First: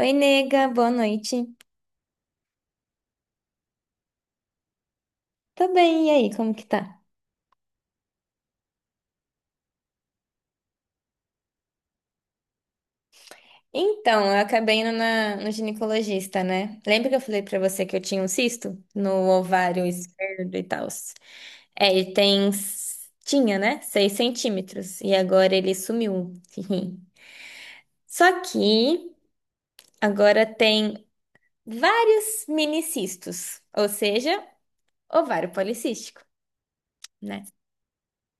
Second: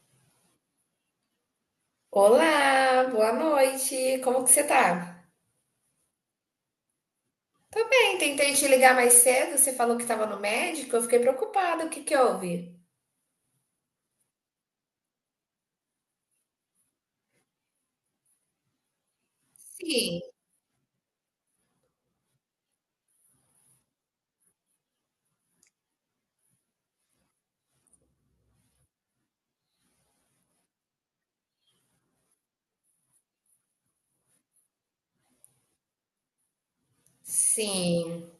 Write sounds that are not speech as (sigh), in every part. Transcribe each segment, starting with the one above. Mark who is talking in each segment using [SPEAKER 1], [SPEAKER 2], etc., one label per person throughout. [SPEAKER 1] Oi, nega, boa noite.
[SPEAKER 2] Olá, boa noite. Como que você tá?
[SPEAKER 1] Tô bem, e aí, como que tá?
[SPEAKER 2] Bem, tentei te ligar mais cedo, você falou que estava no médico, eu fiquei preocupada. O que que houve?
[SPEAKER 1] Então, eu acabei indo no ginecologista, né? Lembra que eu falei pra você que eu tinha um cisto no ovário
[SPEAKER 2] Sim,
[SPEAKER 1] esquerdo e tal? É, tinha, né? 6 cm. E agora ele sumiu. (laughs) Só que agora tem vários minicistos, ou seja, ovário policístico, né?
[SPEAKER 2] sim.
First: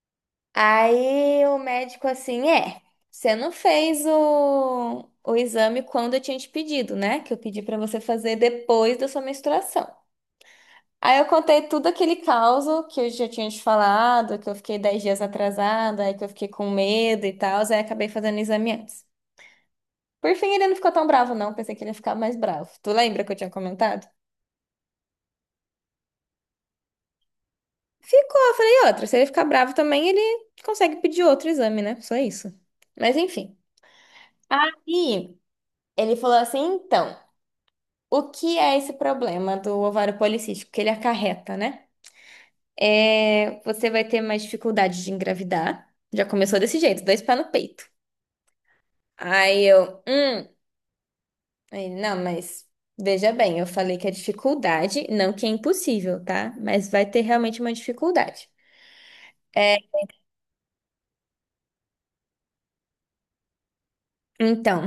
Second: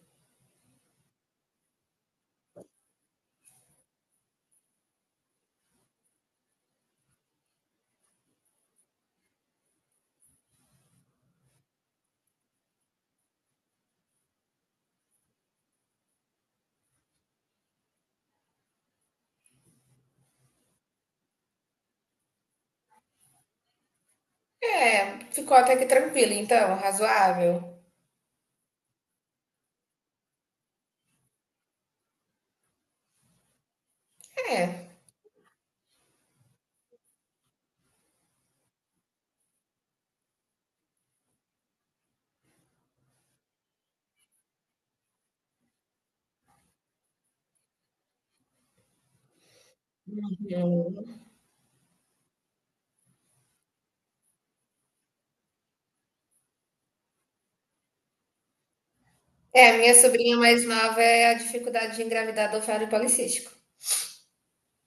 [SPEAKER 1] Aí o médico assim, você não fez o exame quando eu tinha te pedido, né? Que eu pedi pra você fazer depois da sua menstruação. Aí eu contei tudo aquele caos que eu já tinha te falado, que eu fiquei 10 dias atrasada, aí que eu fiquei com medo e tal, aí acabei fazendo o exame antes. Por fim, ele não ficou tão bravo, não. Pensei que ele ia ficar mais bravo. Tu lembra que eu tinha comentado?
[SPEAKER 2] É, ficou até que tranquilo, então, razoável.
[SPEAKER 1] Ficou, eu falei outra. Se ele ficar bravo também, ele consegue pedir outro exame, né? Só isso. Mas enfim.
[SPEAKER 2] É.
[SPEAKER 1] Aí. Ele falou assim: então, o que é esse problema do ovário policístico que ele acarreta, né? É, você vai ter mais dificuldade de engravidar. Já começou desse jeito, dois pés no peito. Aí eu.
[SPEAKER 2] Hum.
[SPEAKER 1] Aí ele, não, mas veja bem, eu falei que é dificuldade, não que é impossível, tá? Mas vai ter realmente uma dificuldade.
[SPEAKER 2] É,
[SPEAKER 1] É,
[SPEAKER 2] minha sobrinha mais nova é a dificuldade de engravidar do ovário policístico.
[SPEAKER 1] então,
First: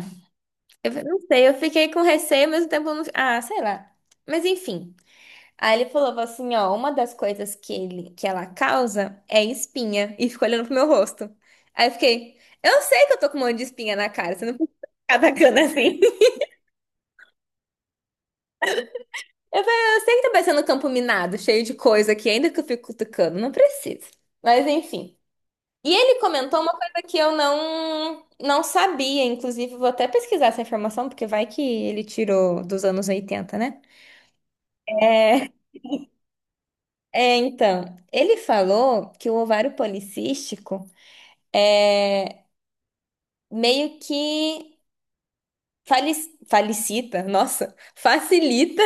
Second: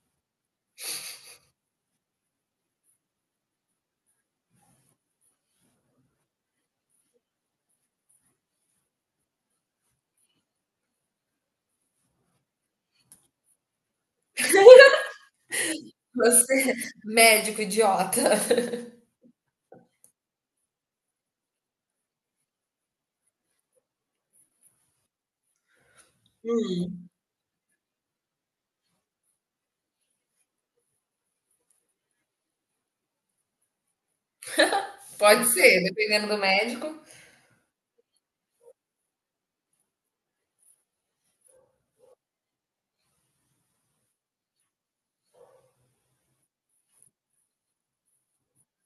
[SPEAKER 1] eu não sei, eu fiquei com receio, mas o tempo eu não. Ah, sei lá. Mas enfim. Aí ele falou assim, ó, uma das coisas que ela causa é espinha. E ficou olhando pro meu rosto. Aí eu fiquei, eu sei que eu tô com um monte de espinha na cara, você não precisa ficar atacando assim. (laughs)
[SPEAKER 2] Você, (laughs) médico idiota.
[SPEAKER 1] Eu falei, "Ah, eu sei que tá parecendo um campo minado, cheio de coisa aqui, ainda que eu fico cutucando, não precisa. Mas enfim. E ele comentou uma coisa que eu não sabia, inclusive vou até pesquisar essa informação, porque vai que ele tirou dos anos 80, né?
[SPEAKER 2] Pode
[SPEAKER 1] É,
[SPEAKER 2] ser, dependendo do médico.
[SPEAKER 1] então, ele falou que o ovário policístico é, meio que facilita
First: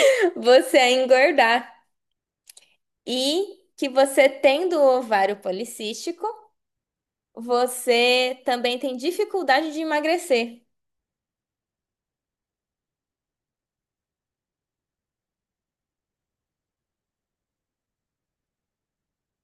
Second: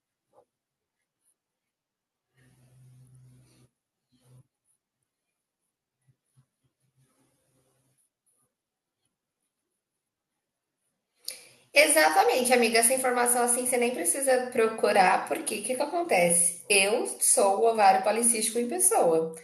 [SPEAKER 1] (laughs) você a engordar. E que você tendo o ovário policístico, você também tem dificuldade de emagrecer.
[SPEAKER 2] Exatamente, amiga. Essa informação assim você nem precisa procurar, porque o que que acontece? Eu sou o ovário policístico em pessoa,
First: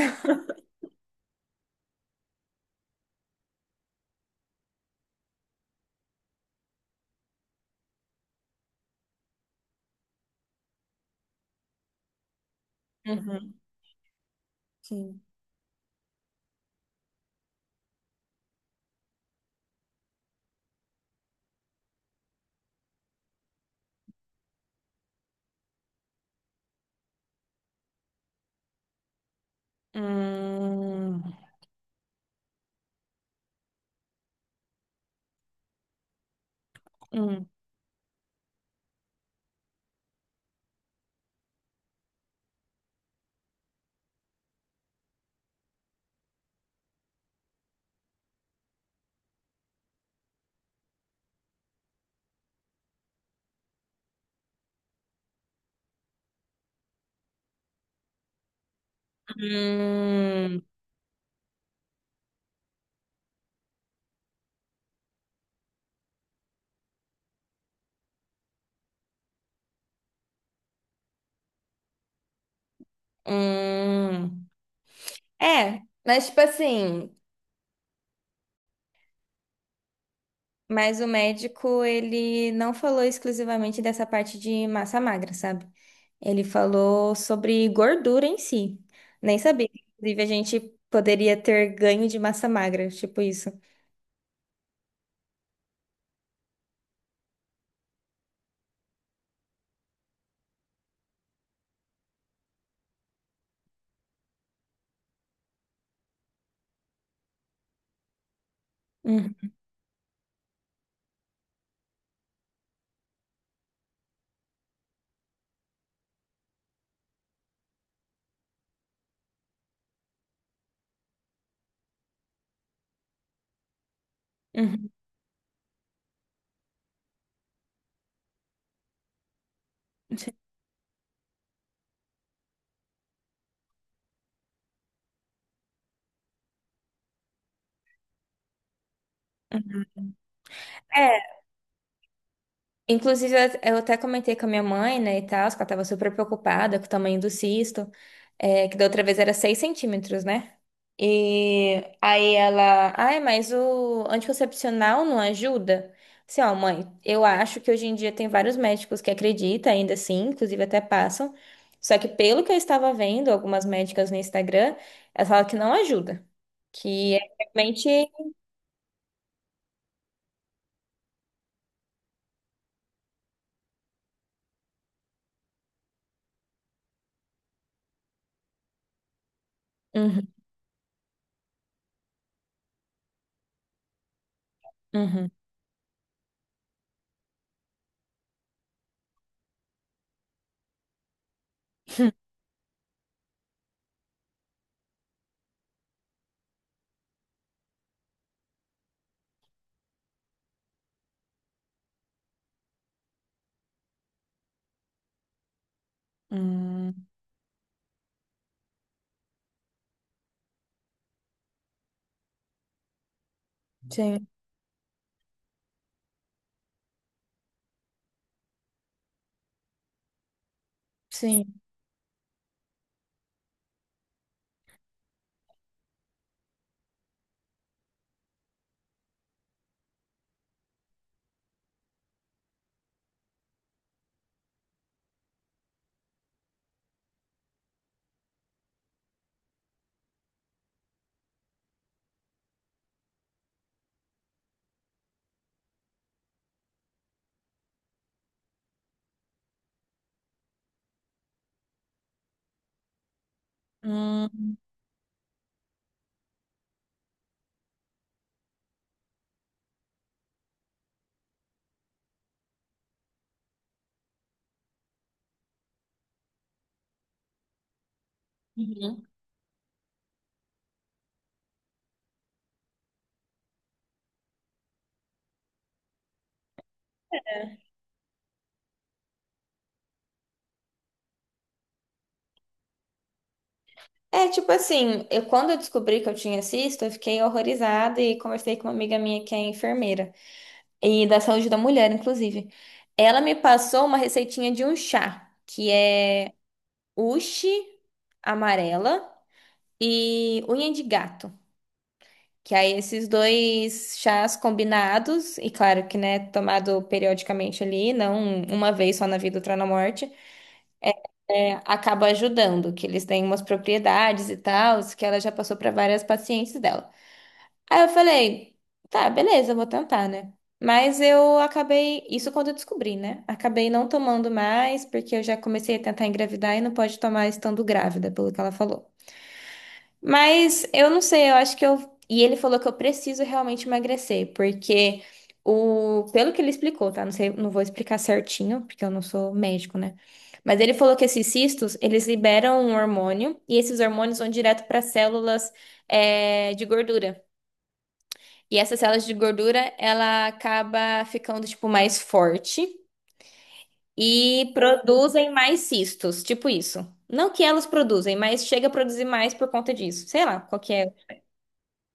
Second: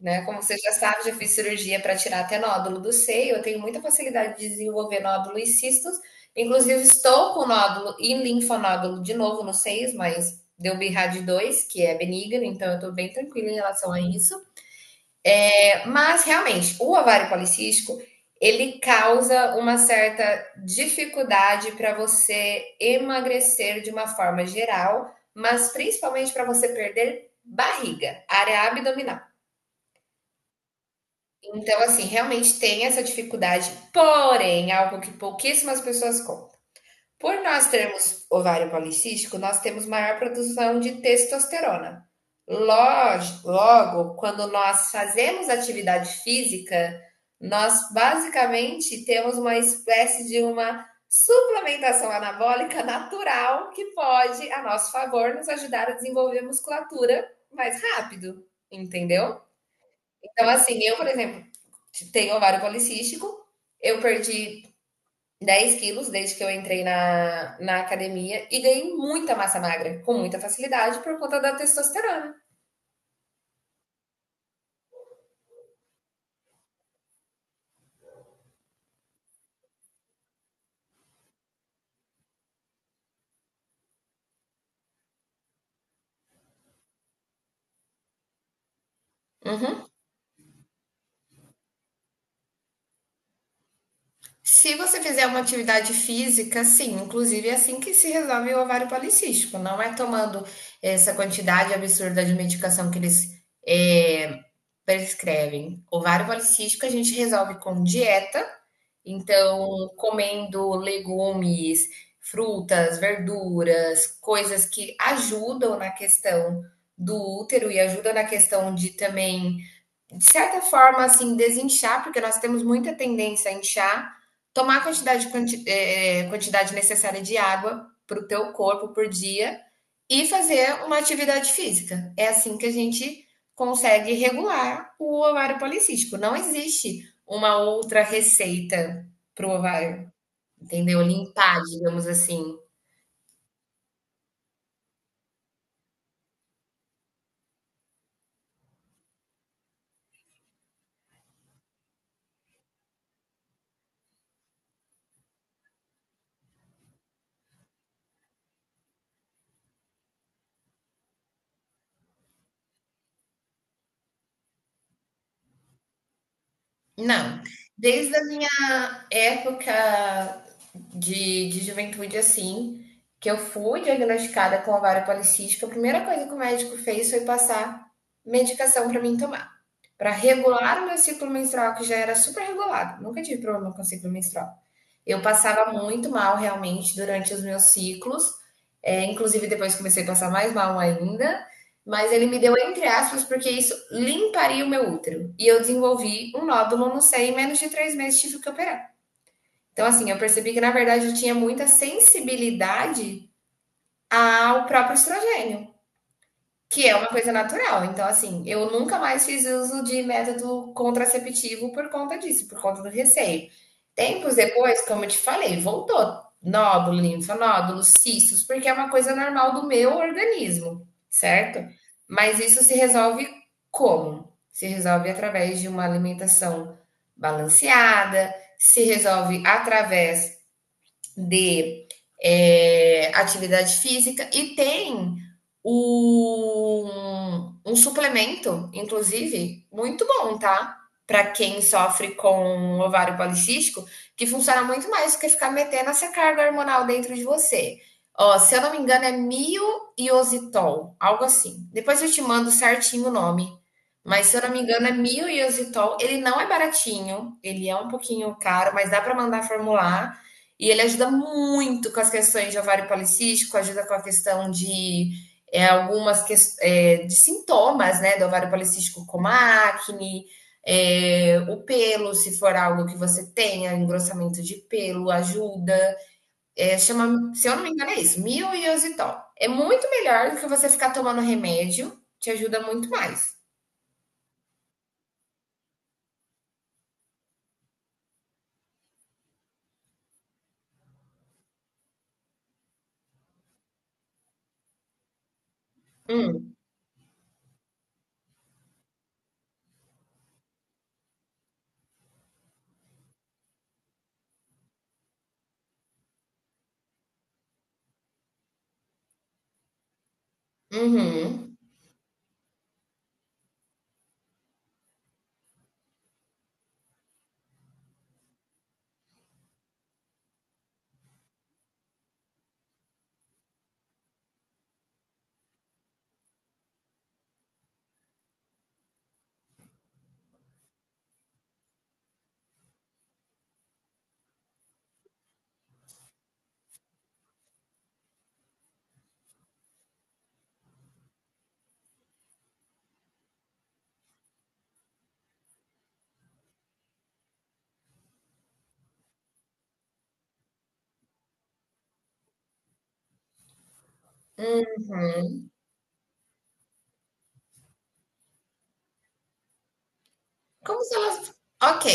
[SPEAKER 2] né? Como você já sabe, já fiz cirurgia para tirar até nódulo do seio. Eu tenho muita facilidade de desenvolver nódulo e cistos. Inclusive, estou com nódulo e linfonódulo de novo nos seios, mas deu brad 2, que é benigno, então eu estou bem tranquila
[SPEAKER 1] Uhum.
[SPEAKER 2] em relação a isso.
[SPEAKER 1] Sim.
[SPEAKER 2] Mas realmente, o ovário policístico, ele causa uma certa dificuldade para você emagrecer de uma forma geral, mas principalmente para você perder barriga, área abdominal.
[SPEAKER 1] Hum,
[SPEAKER 2] Então, assim, realmente tem essa dificuldade, porém, é algo que pouquíssimas pessoas contam. Por
[SPEAKER 1] hum.
[SPEAKER 2] nós termos ovário policístico, nós temos maior produção de testosterona. Logo, quando nós fazemos atividade física, nós basicamente temos uma espécie de uma suplementação anabólica natural que pode, a nosso favor, nos ajudar a desenvolver musculatura mais rápido, entendeu? Então,
[SPEAKER 1] Hum,
[SPEAKER 2] assim, eu, por exemplo, tenho ovário policístico, eu perdi 10 quilos desde que eu entrei na academia e ganhei muita massa magra, com muita facilidade, por conta da testosterona.
[SPEAKER 1] hum. É, mas tipo assim. Mas o médico, ele não falou exclusivamente dessa parte de massa magra, sabe? Ele falou sobre gordura em si. Nem sabia que
[SPEAKER 2] Uhum.
[SPEAKER 1] inclusive, a gente poderia ter ganho de massa magra, tipo isso.
[SPEAKER 2] Se você fizer uma atividade física, sim, inclusive é assim que se resolve o ovário policístico. Não é tomando essa quantidade absurda de medicação que eles é, prescrevem. Ovário policístico a gente resolve com dieta.
[SPEAKER 1] Uhum,
[SPEAKER 2] Então, comendo legumes, frutas, verduras, coisas que ajudam na questão do útero e ajuda na questão de também de certa forma, assim, desinchar, porque nós temos muita tendência a inchar, tomar a
[SPEAKER 1] uhum.
[SPEAKER 2] quantidade, quanti- eh, eh, quantidade necessária de água para o teu corpo por dia e fazer uma atividade física. É assim que a gente consegue regular o ovário policístico. Não existe uma outra receita para o ovário, entendeu?
[SPEAKER 1] É,
[SPEAKER 2] Limpar, digamos assim.
[SPEAKER 1] inclusive eu até comentei com a minha mãe, né, e tal, que ela tava super preocupada com o tamanho do cisto, que da outra vez era 6 cm, né? E aí ela, ai, mas o anticoncepcional não ajuda? Assim, ó, mãe, eu acho que hoje em dia tem vários médicos que acreditam ainda assim, inclusive até passam. Só que pelo que eu estava vendo, algumas médicas no Instagram, elas falam que não ajuda. Que é
[SPEAKER 2] Não,
[SPEAKER 1] realmente.
[SPEAKER 2] desde a minha época de juventude, assim, que eu fui diagnosticada com ovário policístico, a primeira coisa que o médico fez foi passar medicação para mim tomar, para
[SPEAKER 1] Uhum,
[SPEAKER 2] regular o meu ciclo menstrual, que já era super regulado, nunca tive problema com ciclo menstrual. Eu
[SPEAKER 1] uhum.
[SPEAKER 2] passava muito mal realmente durante os meus ciclos, é, inclusive depois comecei a passar mais mal ainda, mas ele
[SPEAKER 1] (laughs)
[SPEAKER 2] me deu entre aspas, porque isso limparia o meu útero. E eu desenvolvi um nódulo no seio e em menos de 3 meses tive que operar. Então, assim, eu percebi que, na verdade, eu tinha muita sensibilidade ao próprio estrogênio, que é
[SPEAKER 1] Hum,
[SPEAKER 2] uma coisa natural. Então, assim, eu nunca mais fiz uso de método contraceptivo por conta disso, por conta do receio.
[SPEAKER 1] sim,
[SPEAKER 2] Tempos depois, como eu te falei, voltou nódulo, linfonodulos, cistos, porque é uma coisa normal do meu organismo,
[SPEAKER 1] sim.
[SPEAKER 2] certo? Mas isso se resolve como? Se resolve através de uma alimentação balanceada, se resolve através de atividade física e tem um suplemento, inclusive, muito bom, tá? Para quem sofre com um ovário policístico, que funciona muito mais do que ficar metendo essa carga hormonal dentro de você. Ó, se eu não me engano, é mioiositol, algo assim. Depois eu te mando certinho o nome. Mas se eu não
[SPEAKER 1] Hum,
[SPEAKER 2] me engano, é mioiositol. Ele não é baratinho, ele é um pouquinho caro, mas dá para mandar formular. E ele ajuda muito com as questões de ovário policístico, ajuda com a questão de algumas que, de sintomas né, do ovário
[SPEAKER 1] uhum.
[SPEAKER 2] policístico, como a acne, o pelo, se for algo que você tenha, engrossamento de pelo, ajuda. É, chama, se eu não me engano, é isso, milioxitol. É muito melhor do que você ficar tomando remédio, te ajuda muito mais.
[SPEAKER 1] É, tipo assim, eu, quando eu descobri que eu tinha cisto, eu fiquei horrorizada e conversei com uma amiga minha que é enfermeira, e da saúde da mulher, inclusive. Ela me passou uma receitinha de um chá, que é
[SPEAKER 2] Hum,
[SPEAKER 1] uxi amarela e unha de gato. Que aí esses dois chás combinados, e claro que, né, tomado periodicamente ali, não uma vez só na vida, outra na morte,
[SPEAKER 2] uhum,
[SPEAKER 1] acaba ajudando, que eles têm umas propriedades e tal, que ela já passou para várias pacientes dela. Aí eu falei, tá, beleza, eu vou tentar, né? Mas eu acabei, isso quando eu descobri, né? Acabei não tomando mais, porque eu já comecei a tentar engravidar e não pode tomar estando grávida, pelo que ela falou. Mas eu não sei, eu acho que eu. E ele falou que eu preciso realmente emagrecer, porque o. Pelo que ele explicou, tá? Não sei, não vou explicar certinho, porque eu não sou médico, né? Mas ele falou que esses cistos, eles liberam um hormônio, e esses hormônios vão direto para células, de gordura. E essas células de gordura, ela acaba ficando, tipo, mais forte e produzem
[SPEAKER 2] uhum.
[SPEAKER 1] mais cistos, tipo isso. Não que elas produzem, mas chega a produzir mais por conta disso. Sei lá, qual que
[SPEAKER 2] Como
[SPEAKER 1] é.
[SPEAKER 2] se elas. Ok,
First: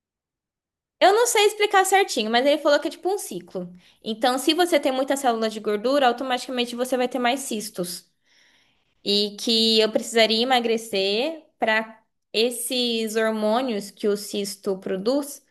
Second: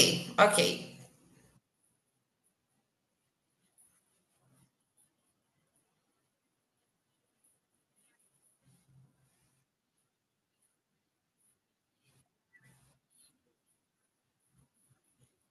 [SPEAKER 2] ok.
[SPEAKER 1] Eu não sei explicar certinho, mas ele falou que é tipo um ciclo. Então, se você tem muita célula de gordura, automaticamente você vai ter mais cistos. E que eu precisaria emagrecer para esses hormônios que o cisto produz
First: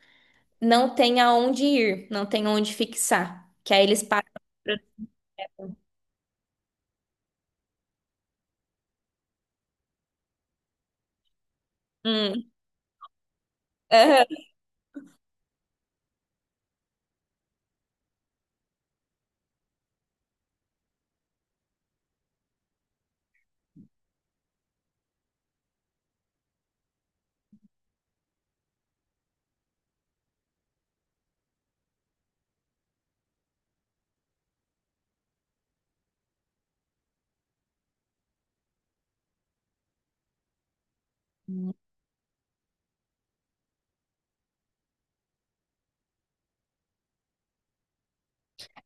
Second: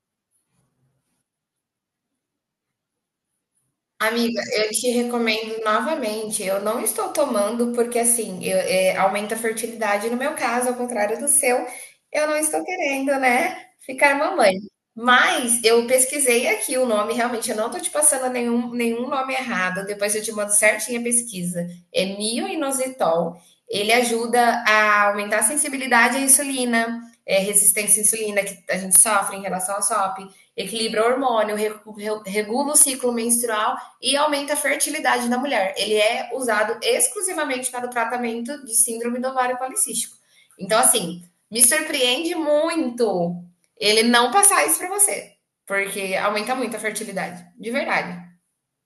[SPEAKER 1] não tenha onde ir, não tenha onde fixar. Que aí eles param.
[SPEAKER 2] Amiga, eu te recomendo novamente. Eu não estou tomando porque, assim, aumenta a fertilidade. No meu caso, ao contrário do seu, eu não
[SPEAKER 1] Hum,
[SPEAKER 2] estou querendo, né, ficar
[SPEAKER 1] aham.
[SPEAKER 2] mamãe. Mas eu pesquisei aqui o nome, realmente, eu não estou te passando nenhum, nome errado. Depois eu te mando certinho a pesquisa. É mioinositol. Ele ajuda a aumentar a sensibilidade à insulina, é, resistência à insulina que a gente sofre em relação à SOP, equilibra o hormônio, regula o ciclo menstrual e aumenta a fertilidade da mulher. Ele é usado exclusivamente para o tratamento de síndrome do ovário policístico. Então, assim, me surpreende muito ele não passar isso para você, porque aumenta muito a fertilidade, de verdade.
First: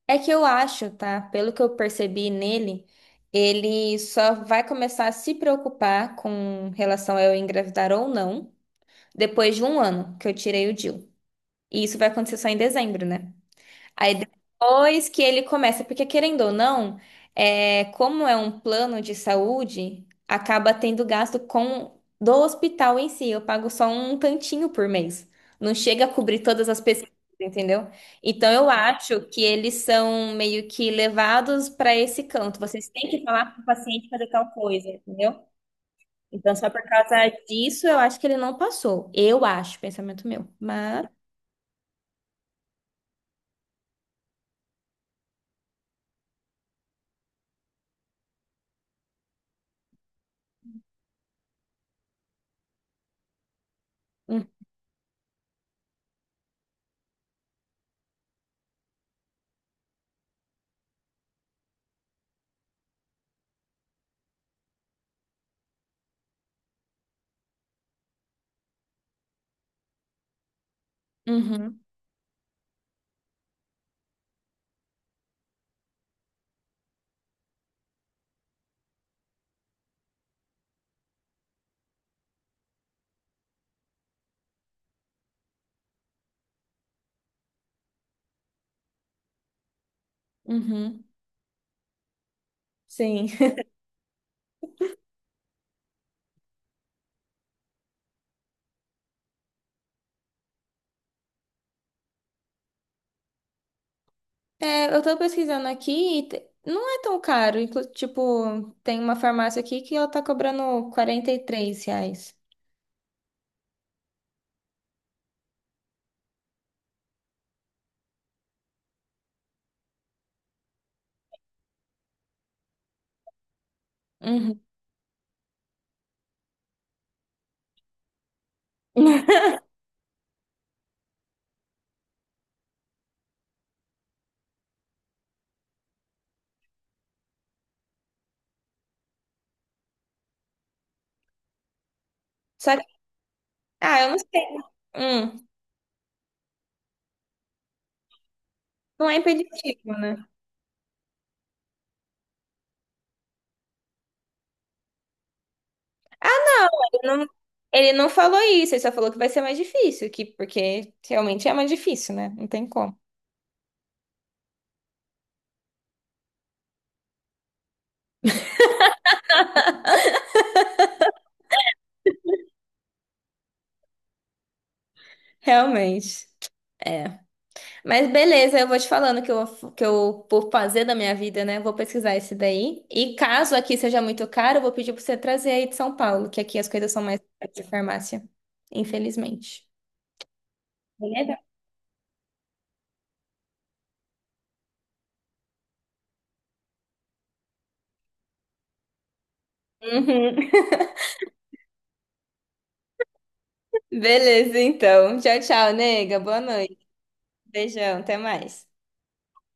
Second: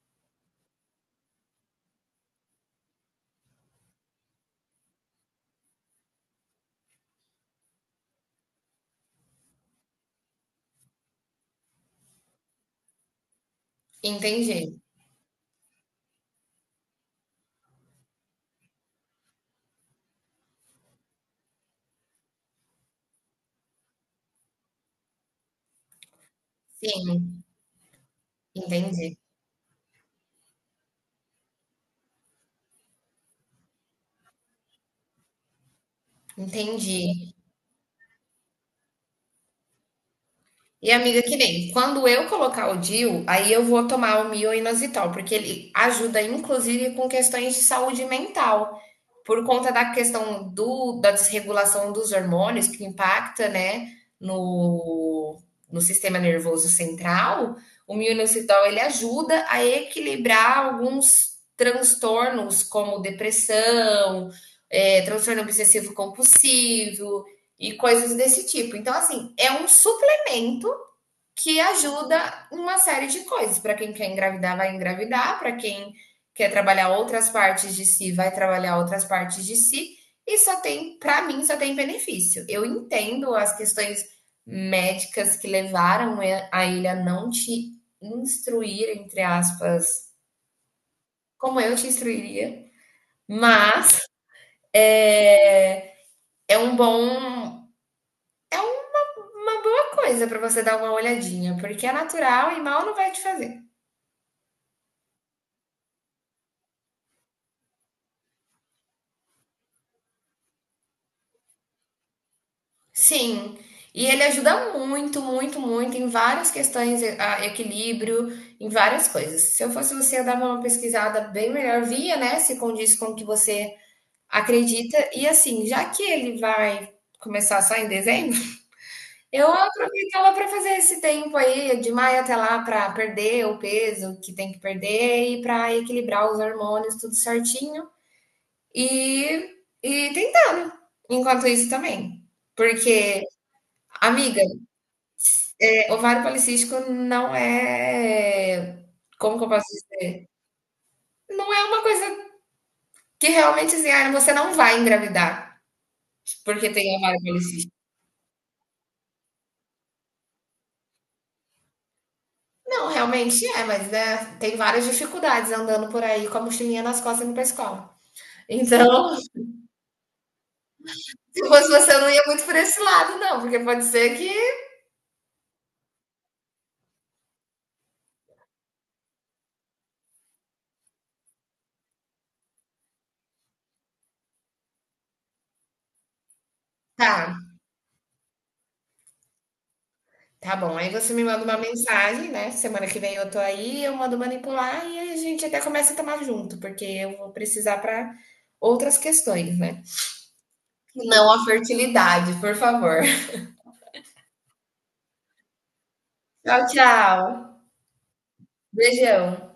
[SPEAKER 1] É que eu acho, tá? Pelo que eu percebi nele, ele só vai começar a se preocupar com relação a eu engravidar ou não depois de um ano que eu tirei o DIU. E isso vai acontecer só em dezembro, né? Aí
[SPEAKER 2] Entendi.
[SPEAKER 1] depois que ele começa, porque querendo ou não, como é um plano de saúde, acaba tendo gasto com do hospital em si. Eu pago só um tantinho por mês. Não chega a cobrir todas as pesquisas,
[SPEAKER 2] Sim,
[SPEAKER 1] entendeu? Então eu
[SPEAKER 2] entendi.
[SPEAKER 1] acho que eles são meio que levados para esse canto. Vocês têm que falar para o paciente fazer tal coisa, entendeu? Então só por
[SPEAKER 2] Entendi.
[SPEAKER 1] causa disso eu acho que ele não passou. Eu acho, pensamento meu.
[SPEAKER 2] E
[SPEAKER 1] Mas.
[SPEAKER 2] amiga, que nem, quando eu colocar o DIU, aí eu vou tomar o mioinositol, porque ele ajuda inclusive com questões de saúde mental, por conta da questão da desregulação dos hormônios que impacta, né,
[SPEAKER 1] hum,
[SPEAKER 2] no, no sistema nervoso central, o mioinositol ele ajuda a equilibrar alguns transtornos como depressão, transtorno obsessivo compulsivo e coisas desse tipo. Então, assim, é um suplemento que
[SPEAKER 1] Uhum,
[SPEAKER 2] ajuda uma série de coisas. Para quem quer engravidar, vai engravidar, para quem quer trabalhar outras partes de si, vai trabalhar outras partes de si, e só tem, para mim, só tem benefício. Eu entendo as questões médicas que levaram a ele a não te instruir, entre aspas,
[SPEAKER 1] uhum,
[SPEAKER 2] como eu te instruiria,
[SPEAKER 1] sim.
[SPEAKER 2] mas é, é um bom, é uma boa coisa para você dar uma olhadinha, porque é natural e mal não vai te fazer.
[SPEAKER 1] É, eu tô pesquisando aqui e não é tão caro. Tipo, tem uma farmácia aqui que ela tá cobrando R$ 43.
[SPEAKER 2] Sim, e ele ajuda muito, muito, muito em várias questões, a equilíbrio, em várias coisas. Se eu fosse você, eu dava uma pesquisada bem melhor, via, né, se condiz com o que você
[SPEAKER 1] Uhum.
[SPEAKER 2] acredita. E assim, já que ele vai começar só em dezembro, (laughs) eu
[SPEAKER 1] (laughs)
[SPEAKER 2] aproveitava para fazer esse tempo aí, de maio até lá, para perder o peso que tem que perder e para equilibrar os hormônios, tudo certinho. E, e tentando, enquanto isso também.
[SPEAKER 1] Só que,
[SPEAKER 2] Porque,
[SPEAKER 1] ah, eu não
[SPEAKER 2] amiga,
[SPEAKER 1] sei. Hum,
[SPEAKER 2] ovário policístico não é,
[SPEAKER 1] não é
[SPEAKER 2] como que eu posso
[SPEAKER 1] impeditivo,
[SPEAKER 2] dizer?
[SPEAKER 1] né?
[SPEAKER 2] Não é uma coisa que realmente assim, ah, você não vai engravidar porque tem
[SPEAKER 1] Ele
[SPEAKER 2] ovário
[SPEAKER 1] não,
[SPEAKER 2] policístico.
[SPEAKER 1] ele não falou isso, ele só falou que vai ser mais difícil, que, porque realmente é mais difícil, né? Não tem
[SPEAKER 2] Não,
[SPEAKER 1] como.
[SPEAKER 2] realmente é, mas, né, tem várias dificuldades andando por aí com a mochilinha nas costas indo pra escola. Então, (laughs) se fosse você, eu não ia muito por esse lado não, porque pode ser que.
[SPEAKER 1] Realmente. É. Mas beleza, eu vou te falando que eu, por fazer da minha vida, né? Vou pesquisar esse daí. E caso aqui seja muito caro, eu vou pedir pra você trazer aí de São Paulo, que aqui as coisas são mais
[SPEAKER 2] Tá,
[SPEAKER 1] caras de farmácia, infelizmente.
[SPEAKER 2] tá bom, aí você me
[SPEAKER 1] Beleza?
[SPEAKER 2] manda uma mensagem, né, semana que vem eu tô aí, eu mando manipular e aí a gente até começa a tomar junto, porque eu vou precisar pra outras questões, né,
[SPEAKER 1] Uhum.
[SPEAKER 2] não a fertilidade, por favor.
[SPEAKER 1] (laughs) Beleza, então. Tchau, tchau, nega. Boa
[SPEAKER 2] Tchau,
[SPEAKER 1] noite.
[SPEAKER 2] tchau.
[SPEAKER 1] Beijão, até mais.
[SPEAKER 2] Beijão.